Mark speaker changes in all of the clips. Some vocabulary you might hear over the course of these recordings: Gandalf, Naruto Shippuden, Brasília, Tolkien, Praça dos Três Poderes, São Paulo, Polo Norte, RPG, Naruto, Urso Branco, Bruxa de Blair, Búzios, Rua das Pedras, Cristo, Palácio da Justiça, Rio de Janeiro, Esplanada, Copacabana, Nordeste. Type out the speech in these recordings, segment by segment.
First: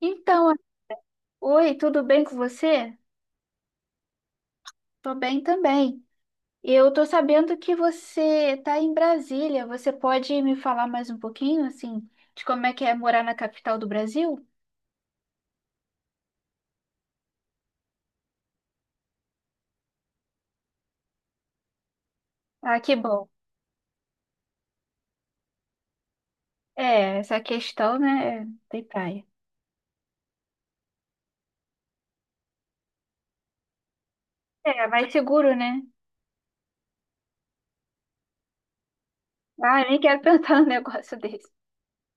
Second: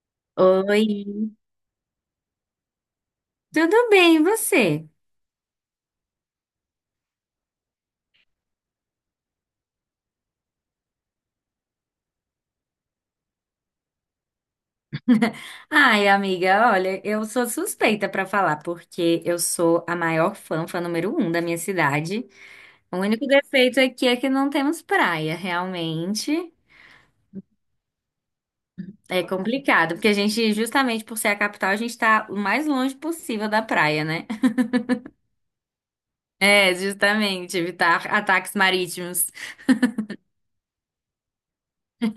Speaker 1: Então,
Speaker 2: Oi,
Speaker 1: oi, tudo bem com você?
Speaker 2: tudo bem, e você?
Speaker 1: Tô bem também. Eu tô sabendo que você tá em Brasília. Você pode me falar mais um pouquinho, assim, de como é que é morar na capital do Brasil?
Speaker 2: Ai, amiga, olha, eu sou suspeita pra falar, porque eu sou a maior fã número um da minha cidade.
Speaker 1: Ah, que
Speaker 2: O único
Speaker 1: bom.
Speaker 2: defeito aqui é que não temos praia, realmente.
Speaker 1: É, essa questão, né? É, tem
Speaker 2: É
Speaker 1: praia.
Speaker 2: complicado, porque a gente, justamente por ser a capital, a gente tá o mais longe possível da praia, né?
Speaker 1: É, mais seguro, né?
Speaker 2: É, justamente, evitar ataques marítimos.
Speaker 1: Ah, eu nem quero pensar num negócio desse.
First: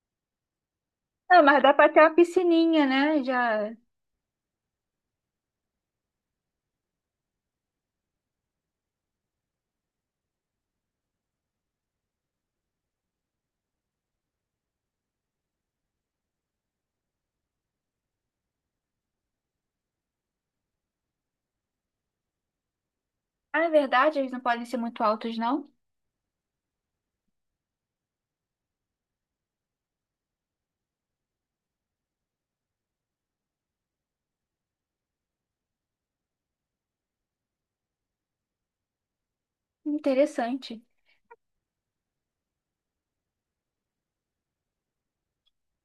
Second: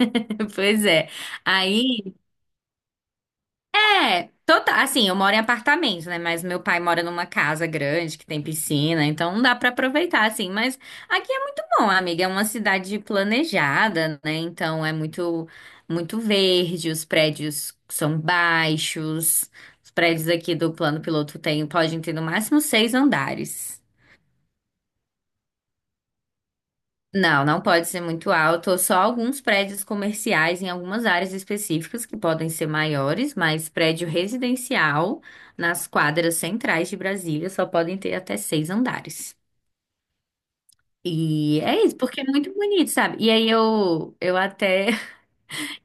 Speaker 2: Pois é.
Speaker 1: Ah, mas dá pra ter uma
Speaker 2: Aí
Speaker 1: piscininha, né? Já.
Speaker 2: é, total. Assim, eu moro em apartamento, né? Mas meu pai mora numa casa grande que tem piscina, então não dá pra aproveitar, assim. Mas aqui é muito bom, amiga. É uma cidade planejada, né? Então é muito verde, os prédios são baixos. Os prédios aqui do plano piloto tem, podem ter no máximo seis
Speaker 1: Ah, é
Speaker 2: andares.
Speaker 1: verdade, eles não podem ser muito altos, não?
Speaker 2: Não, não pode ser muito alto. Só alguns prédios comerciais em algumas áreas específicas que podem ser maiores, mas prédio residencial nas quadras centrais de Brasília só podem ter até seis andares.
Speaker 1: Interessante.
Speaker 2: E é isso, porque é muito bonito, sabe? E aí eu até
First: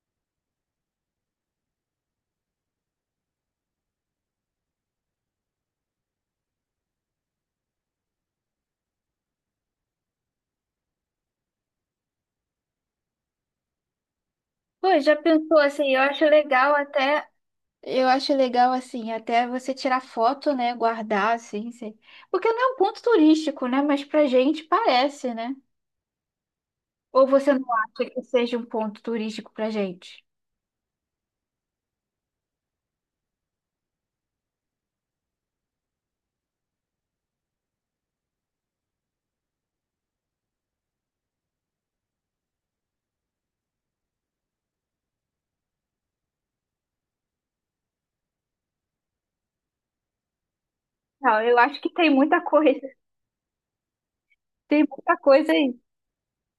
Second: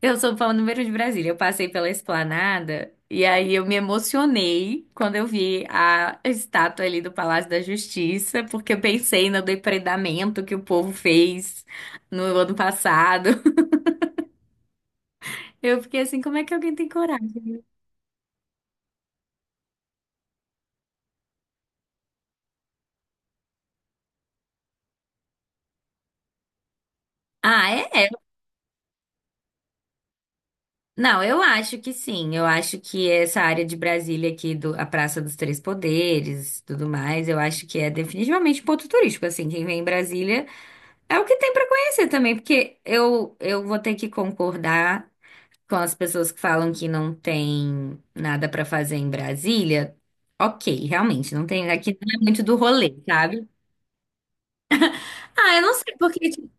Speaker 2: eu sou fã número um de Brasília. Eu passei pela Esplanada e aí eu me emocionei quando eu vi a estátua ali do Palácio da Justiça, porque eu pensei no depredamento que o povo fez no ano passado.
Speaker 1: Pô, já pensou
Speaker 2: Eu
Speaker 1: assim?
Speaker 2: fiquei
Speaker 1: Eu
Speaker 2: assim,
Speaker 1: acho
Speaker 2: como é que
Speaker 1: legal
Speaker 2: alguém tem
Speaker 1: até.
Speaker 2: coragem?
Speaker 1: Eu acho legal, assim, até você tirar foto, né? Guardar, assim, porque não é um ponto turístico, né? Mas pra gente parece, né? Ou você não
Speaker 2: Ah, é?
Speaker 1: acha
Speaker 2: É.
Speaker 1: que seja um ponto turístico pra gente?
Speaker 2: Não, eu acho que sim. Eu acho que essa área de Brasília aqui, do, a Praça dos Três Poderes, tudo mais, eu acho que é definitivamente um ponto turístico. Assim, quem vem em Brasília é o que tem pra conhecer também, porque eu vou ter que concordar com as pessoas que falam que não tem nada pra fazer em Brasília. Ok, realmente,
Speaker 1: Não,
Speaker 2: não
Speaker 1: eu
Speaker 2: tem,
Speaker 1: acho que
Speaker 2: aqui
Speaker 1: tem
Speaker 2: não é
Speaker 1: muita
Speaker 2: muito do
Speaker 1: coisa,
Speaker 2: rolê, sabe?
Speaker 1: tem muita coisa
Speaker 2: Ah, eu
Speaker 1: aí.
Speaker 2: não sei, porque tipo,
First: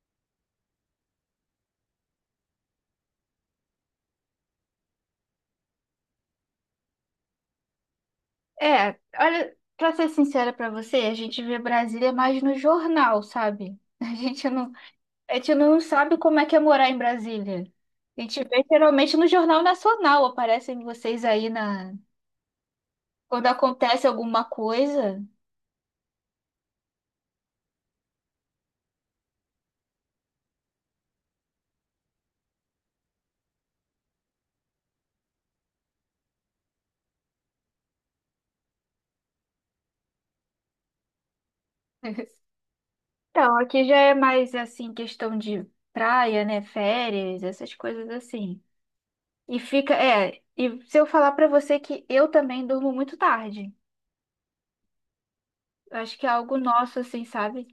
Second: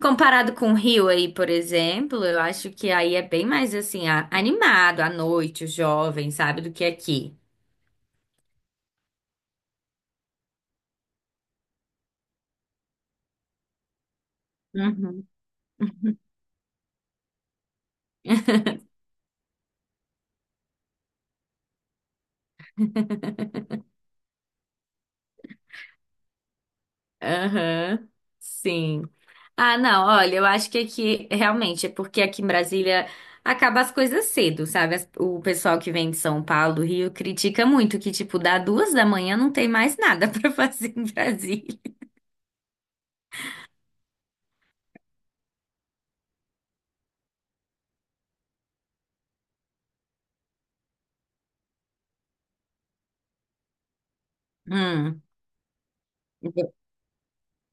Speaker 2: comparado com o Rio aí, por exemplo, eu acho que aí é bem mais assim, animado à noite, o jovem, sabe, do que aqui.
Speaker 1: É, olha, pra ser sincera pra você, a gente vê Brasília mais no jornal, sabe? A gente não,
Speaker 2: Uhum.
Speaker 1: a gente não sabe como é que é morar em Brasília. A gente vê geralmente no Jornal Nacional, aparecem vocês aí na, quando acontece alguma coisa.
Speaker 2: Aham, sim. Ah, não, olha, eu acho que aqui, realmente, é porque aqui em Brasília acaba as coisas cedo, sabe? O pessoal que vem de São Paulo, Rio, critica muito que, tipo, dá duas da manhã não tem mais nada pra fazer em Brasília.
Speaker 1: Então, aqui já é mais assim, questão de praia, né? Férias, essas coisas assim. E fica, é, e se eu falar pra você que eu também durmo muito tarde.
Speaker 2: Hum.
Speaker 1: Eu acho que é algo nosso, assim, sabe?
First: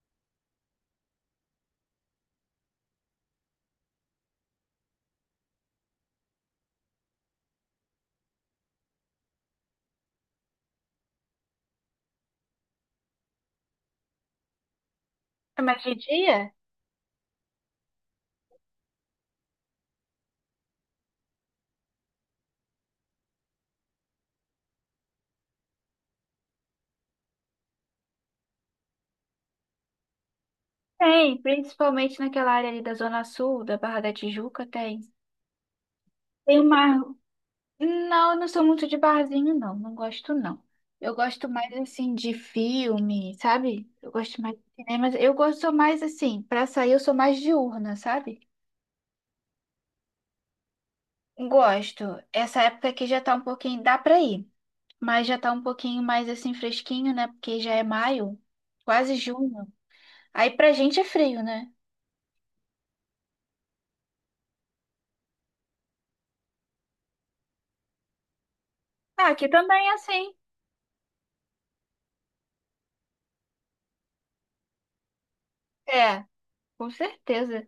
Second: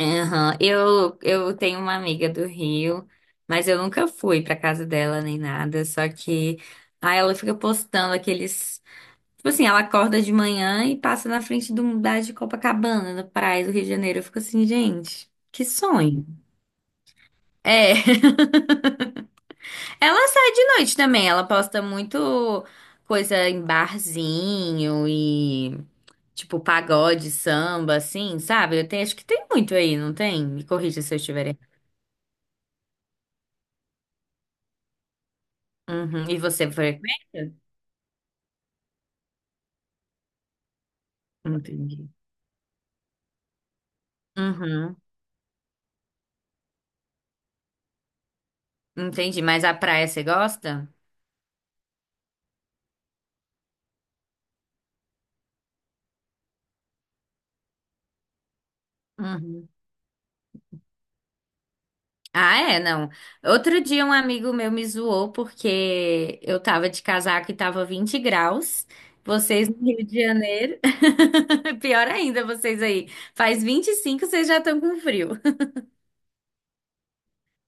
Speaker 2: Aham. Eu tenho uma amiga do Rio, mas eu nunca fui pra casa dela nem nada, só que aí ela fica postando aqueles. Tipo assim, ela acorda de manhã e passa na frente do da de Copacabana, na praia do Rio de Janeiro. Eu fico assim, gente,
Speaker 1: É,
Speaker 2: que
Speaker 1: mas de
Speaker 2: sonho.
Speaker 1: dia?
Speaker 2: É, ela sai de noite também, ela posta muito coisa em barzinho e tipo pagode, samba, assim, sabe? Eu tenho, acho que tem muito aí, não tem? Me corrija se eu
Speaker 1: Tem,
Speaker 2: estiver errado.
Speaker 1: principalmente naquela área ali da Zona Sul, da Barra da Tijuca, tem.
Speaker 2: Uhum. E
Speaker 1: Tem
Speaker 2: você
Speaker 1: uma.
Speaker 2: frequenta?
Speaker 1: Não, eu não sou muito de barzinho, não. Não gosto, não. Eu gosto mais
Speaker 2: Entendi.
Speaker 1: assim de filme, sabe? Eu gosto mais de
Speaker 2: Uhum.
Speaker 1: cinema. Eu gosto sou mais assim, pra sair eu sou mais diurna, sabe?
Speaker 2: Entendi, mas a praia você gosta?
Speaker 1: Gosto. Essa época aqui já tá um pouquinho, dá pra ir, mas já tá um pouquinho mais assim fresquinho, né? Porque já é maio, quase junho.
Speaker 2: Uhum.
Speaker 1: Aí pra gente é frio, né?
Speaker 2: Ah, é, não. Outro dia um amigo meu me zoou porque eu tava de casaco e tava 20 graus.
Speaker 1: Ah, aqui
Speaker 2: Vocês no
Speaker 1: também é
Speaker 2: Rio de
Speaker 1: assim.
Speaker 2: Janeiro. Pior ainda, vocês aí. Faz 25 vocês já estão com frio.
Speaker 1: É, com certeza.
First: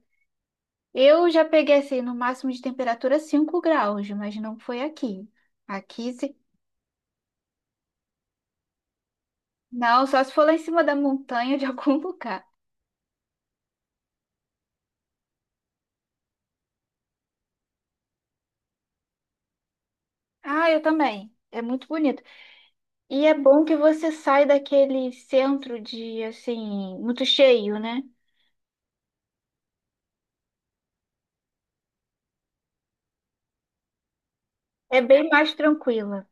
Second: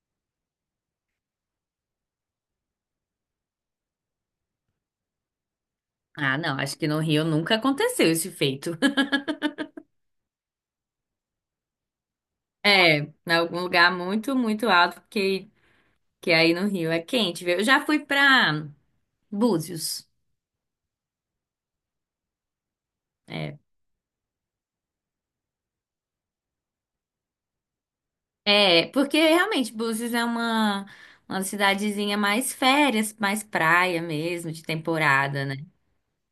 Speaker 1: Eu já peguei assim, no máximo de temperatura 5 graus, mas não foi aqui. Aqui, se...
Speaker 2: Ah, não, acho que no Rio nunca aconteceu esse feito.
Speaker 1: Não, só se for lá em cima da montanha de algum lugar.
Speaker 2: É, em algum lugar muito alto, porque que aí no Rio é quente, viu? Eu já fui pra Búzios.
Speaker 1: Ah, eu também. É muito bonito. E é
Speaker 2: É,
Speaker 1: bom que você sai daquele centro de, assim, muito cheio, né?
Speaker 2: é, porque realmente Búzios é uma cidadezinha mais férias, mais praia mesmo, de
Speaker 1: É bem
Speaker 2: temporada,
Speaker 1: mais
Speaker 2: né?
Speaker 1: tranquila.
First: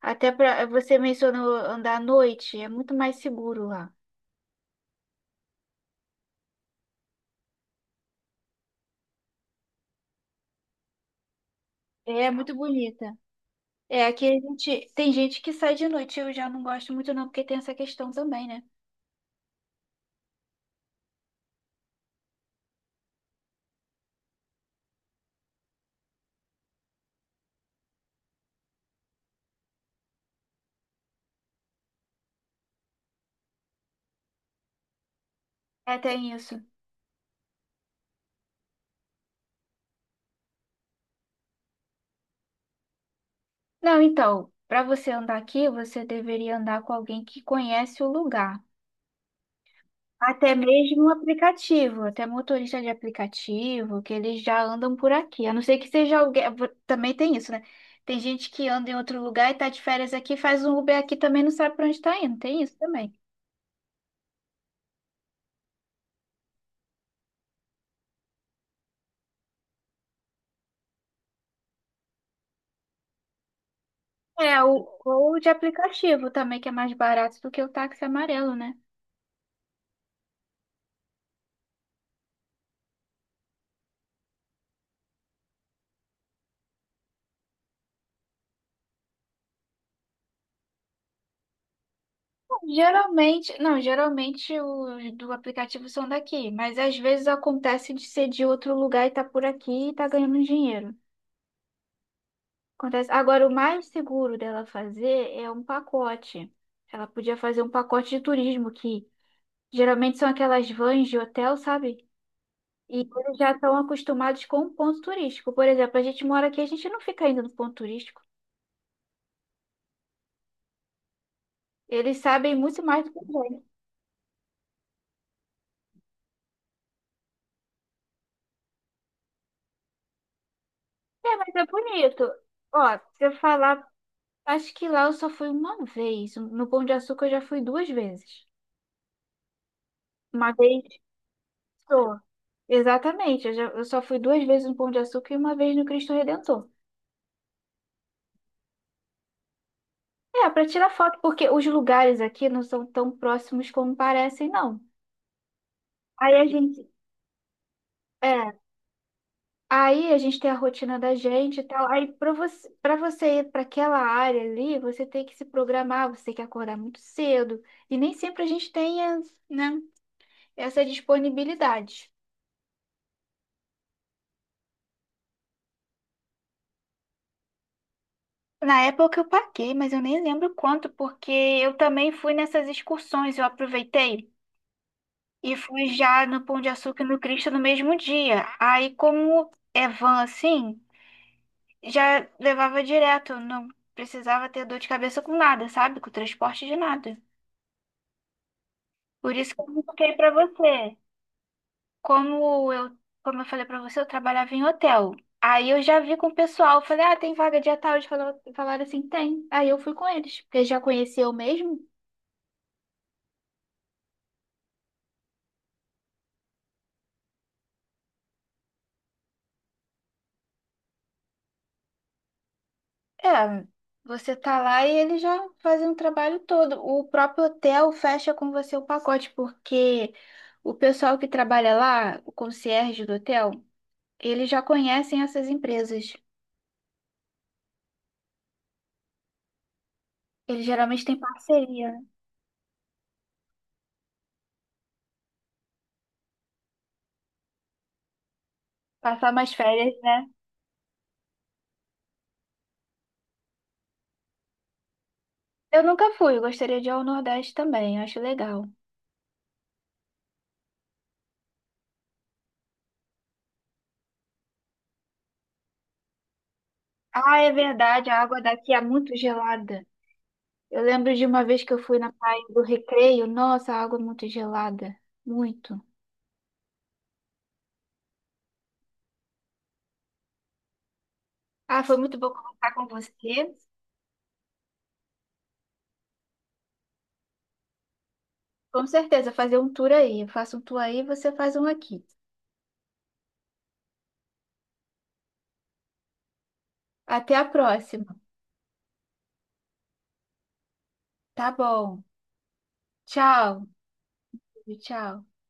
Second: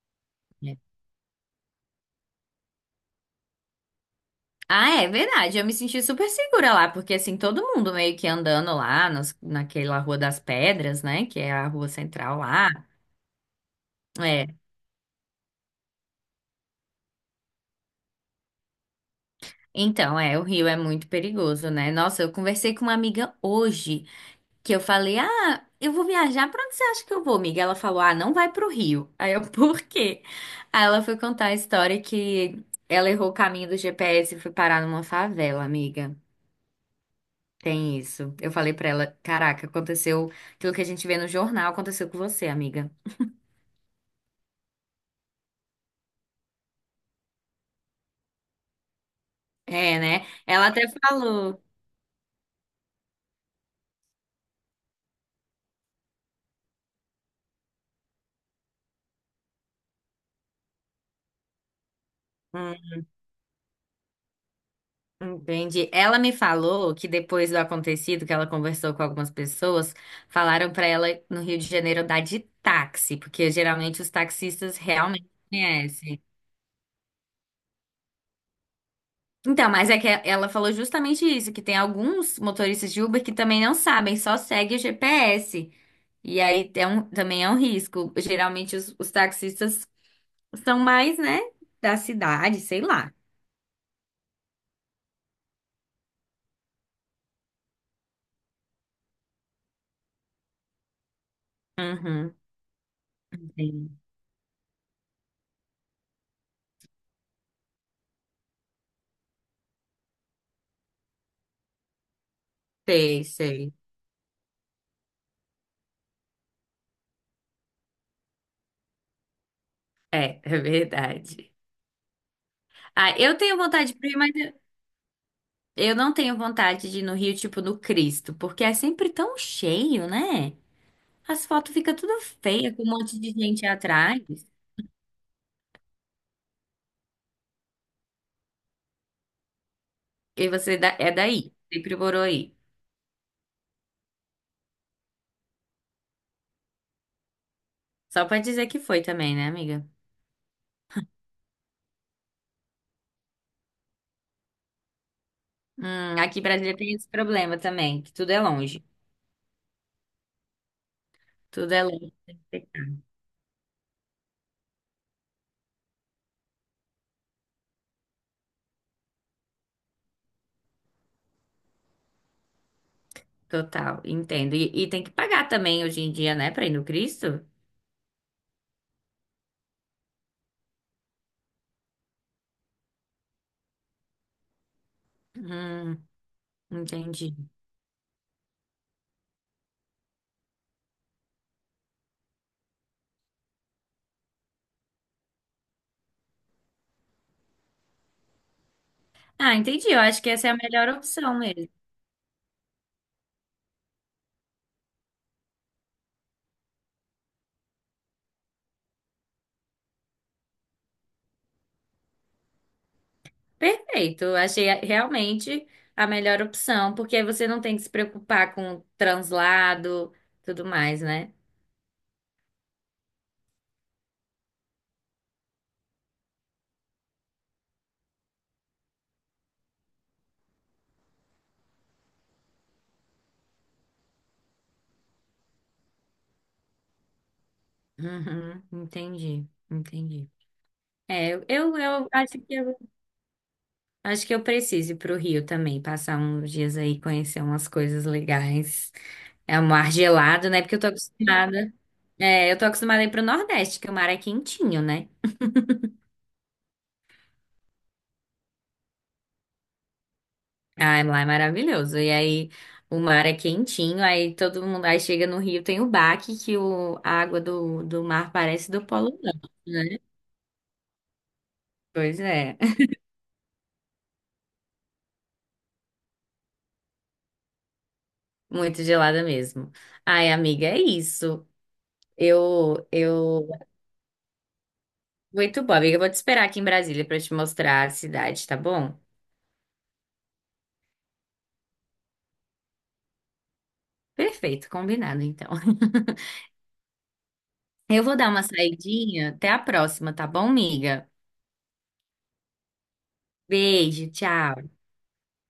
Speaker 1: Até para
Speaker 2: É.
Speaker 1: você mencionou andar à noite, é muito mais seguro lá.
Speaker 2: Ah, é verdade. Eu me senti super segura lá, porque assim, todo mundo meio que andando lá nas, naquela Rua das Pedras, né? Que é a rua
Speaker 1: É
Speaker 2: central
Speaker 1: muito
Speaker 2: lá.
Speaker 1: bonita. É, aqui a
Speaker 2: É.
Speaker 1: gente tem gente que sai de noite, eu já não gosto muito não, porque tem essa questão também, né?
Speaker 2: Então, é, o Rio é muito perigoso, né? Nossa, eu conversei com uma amiga hoje. Que eu falei, ah, eu vou viajar, pra onde você acha que eu vou, amiga? Ela falou, ah, não vai pro Rio. Aí eu, por quê? Aí ela foi contar a história que ela errou o caminho do GPS e foi parar numa favela,
Speaker 1: É,
Speaker 2: amiga.
Speaker 1: tem isso.
Speaker 2: Tem isso. Eu falei pra ela, caraca, aconteceu aquilo que a gente vê no jornal, aconteceu com você, amiga.
Speaker 1: Não, então, para você andar aqui, você deveria andar com alguém que conhece o lugar.
Speaker 2: É, né?
Speaker 1: Até
Speaker 2: Ela até
Speaker 1: mesmo um
Speaker 2: falou.
Speaker 1: aplicativo, até motorista de aplicativo, que eles já andam por aqui. A não ser que seja alguém. Também tem isso, né? Tem gente que anda em outro lugar e tá de férias aqui, faz um Uber aqui também não sabe pra onde tá indo. Tem
Speaker 2: Hum,
Speaker 1: isso também.
Speaker 2: entendi. Ela me falou que depois do acontecido, que ela conversou com algumas pessoas, falaram pra ela no Rio de Janeiro dar de táxi, porque geralmente os
Speaker 1: É,
Speaker 2: taxistas
Speaker 1: o,
Speaker 2: realmente
Speaker 1: ou de
Speaker 2: conhecem.
Speaker 1: aplicativo também, que é mais barato do que o táxi amarelo, né?
Speaker 2: Então, mas é que ela falou justamente isso, que tem alguns motoristas de Uber que também não sabem, só segue o GPS. E aí é também é um risco. Geralmente os taxistas são mais, né, da cidade, sei lá.
Speaker 1: Geralmente, não, geralmente os do aplicativo são daqui, mas às vezes acontece de ser de outro lugar e tá por aqui e tá ganhando dinheiro.
Speaker 2: Uhum.
Speaker 1: Acontece. Agora, o mais
Speaker 2: Sim.
Speaker 1: seguro dela fazer é um pacote. Ela podia fazer um pacote de turismo, que geralmente são aquelas vans de hotel, sabe? E
Speaker 2: Sei,
Speaker 1: eles já
Speaker 2: sei.
Speaker 1: estão acostumados com o ponto turístico. Por exemplo, a gente mora aqui, a gente não fica indo no ponto turístico.
Speaker 2: É, é verdade.
Speaker 1: Eles sabem muito mais do
Speaker 2: Ah,
Speaker 1: que
Speaker 2: eu
Speaker 1: a
Speaker 2: tenho
Speaker 1: gente.
Speaker 2: vontade de ir, mas eu não tenho vontade de ir no Rio, tipo no Cristo, porque é sempre tão cheio, né?
Speaker 1: É,
Speaker 2: As
Speaker 1: mas é
Speaker 2: fotos ficam tudo
Speaker 1: bonito.
Speaker 2: feia, com um
Speaker 1: Ó,
Speaker 2: monte
Speaker 1: se eu
Speaker 2: de gente
Speaker 1: falar,
Speaker 2: atrás.
Speaker 1: acho que lá eu só fui uma vez. No Pão de Açúcar eu já fui duas vezes.
Speaker 2: E
Speaker 1: Uma
Speaker 2: você
Speaker 1: vez
Speaker 2: é daí, sempre
Speaker 1: só.
Speaker 2: morou aí.
Speaker 1: Exatamente, eu, eu só fui duas vezes no Pão de Açúcar e uma vez no Cristo Redentor.
Speaker 2: Só pra dizer que foi também, né, amiga?
Speaker 1: É, para tirar foto, porque os lugares aqui não são tão próximos como parecem, não. Aí
Speaker 2: Aqui em
Speaker 1: a
Speaker 2: Brasília
Speaker 1: gente,
Speaker 2: tem esse problema também, que tudo é
Speaker 1: é,
Speaker 2: longe.
Speaker 1: aí a gente tem a rotina da gente e
Speaker 2: Tudo é
Speaker 1: tal.
Speaker 2: longe.
Speaker 1: Para você ir para aquela área ali, você tem que se programar, você tem que acordar muito cedo. E nem sempre a gente tem, né, essa disponibilidade.
Speaker 2: Total, entendo. E tem que pagar também hoje em dia, né, pra ir no Cristo?
Speaker 1: Na época eu paguei, mas eu nem lembro quanto, porque eu também fui nessas excursões, eu aproveitei e fui
Speaker 2: Hum,
Speaker 1: já no Pão de Açúcar e no
Speaker 2: entendi.
Speaker 1: Cristo no mesmo dia. Aí como é van assim, já levava direto, não precisava ter dor de cabeça com nada, sabe? Com transporte de nada. Por isso
Speaker 2: Ah,
Speaker 1: que eu não
Speaker 2: entendi. Eu
Speaker 1: toquei
Speaker 2: acho
Speaker 1: pra
Speaker 2: que essa é a melhor
Speaker 1: você.
Speaker 2: opção mesmo.
Speaker 1: Como eu, como eu falei pra você, eu trabalhava em hotel. Aí eu já vi com o pessoal, falei, ah, tem vaga dia tal, eles falaram, assim, tem. Aí eu fui com eles, porque já conhecia eu mesmo.
Speaker 2: Perfeito, eu achei realmente a melhor opção, porque aí você não tem que se preocupar com translado, tudo mais, né?
Speaker 1: É, você tá lá e eles já fazem um trabalho todo. O próprio hotel fecha com você o pacote, porque o pessoal que trabalha lá, o concierge do hotel, eles já conhecem essas empresas.
Speaker 2: Uhum, entendi, entendi.
Speaker 1: Eles geralmente têm
Speaker 2: É, eu, eu,
Speaker 1: parceria, né?
Speaker 2: eu acho que eu, acho que eu preciso ir pro Rio também, passar uns dias aí, conhecer umas coisas legais.
Speaker 1: Passar mais
Speaker 2: É um mar
Speaker 1: férias, né?
Speaker 2: gelado, né? Porque eu tô acostumada. É, eu tô acostumada a ir pro Nordeste, que o mar é quentinho, né?
Speaker 1: Eu nunca fui, eu gostaria de ir ao Nordeste também, acho legal.
Speaker 2: Ai, lá é maravilhoso. E aí o mar é quentinho, aí todo mundo aí chega no Rio, tem o baque que a
Speaker 1: Ah,
Speaker 2: água
Speaker 1: é
Speaker 2: do
Speaker 1: verdade, a
Speaker 2: mar
Speaker 1: água
Speaker 2: parece
Speaker 1: daqui é
Speaker 2: do Polo
Speaker 1: muito
Speaker 2: Norte,
Speaker 1: gelada.
Speaker 2: né?
Speaker 1: Eu lembro de uma vez que eu fui na
Speaker 2: Pois
Speaker 1: praia
Speaker 2: é,
Speaker 1: do Recreio, nossa, a água é muito gelada, muito.
Speaker 2: muito gelada mesmo. Ai, amiga, é isso.
Speaker 1: Ah, foi muito bom conversar
Speaker 2: Eu,
Speaker 1: com
Speaker 2: eu,
Speaker 1: você.
Speaker 2: muito bom, amiga. Eu vou te esperar aqui em Brasília para te mostrar a cidade, tá
Speaker 1: Com
Speaker 2: bom?
Speaker 1: certeza, fazer um tour aí. Eu faço um tour aí, você faz um aqui.
Speaker 2: Perfeito, combinado então.
Speaker 1: Até a
Speaker 2: Eu
Speaker 1: próxima.
Speaker 2: vou dar uma saidinha. Até a próxima, tá bom, amiga?
Speaker 1: Tá bom. Tchau.
Speaker 2: Beijo, tchau.
Speaker 1: Tchau.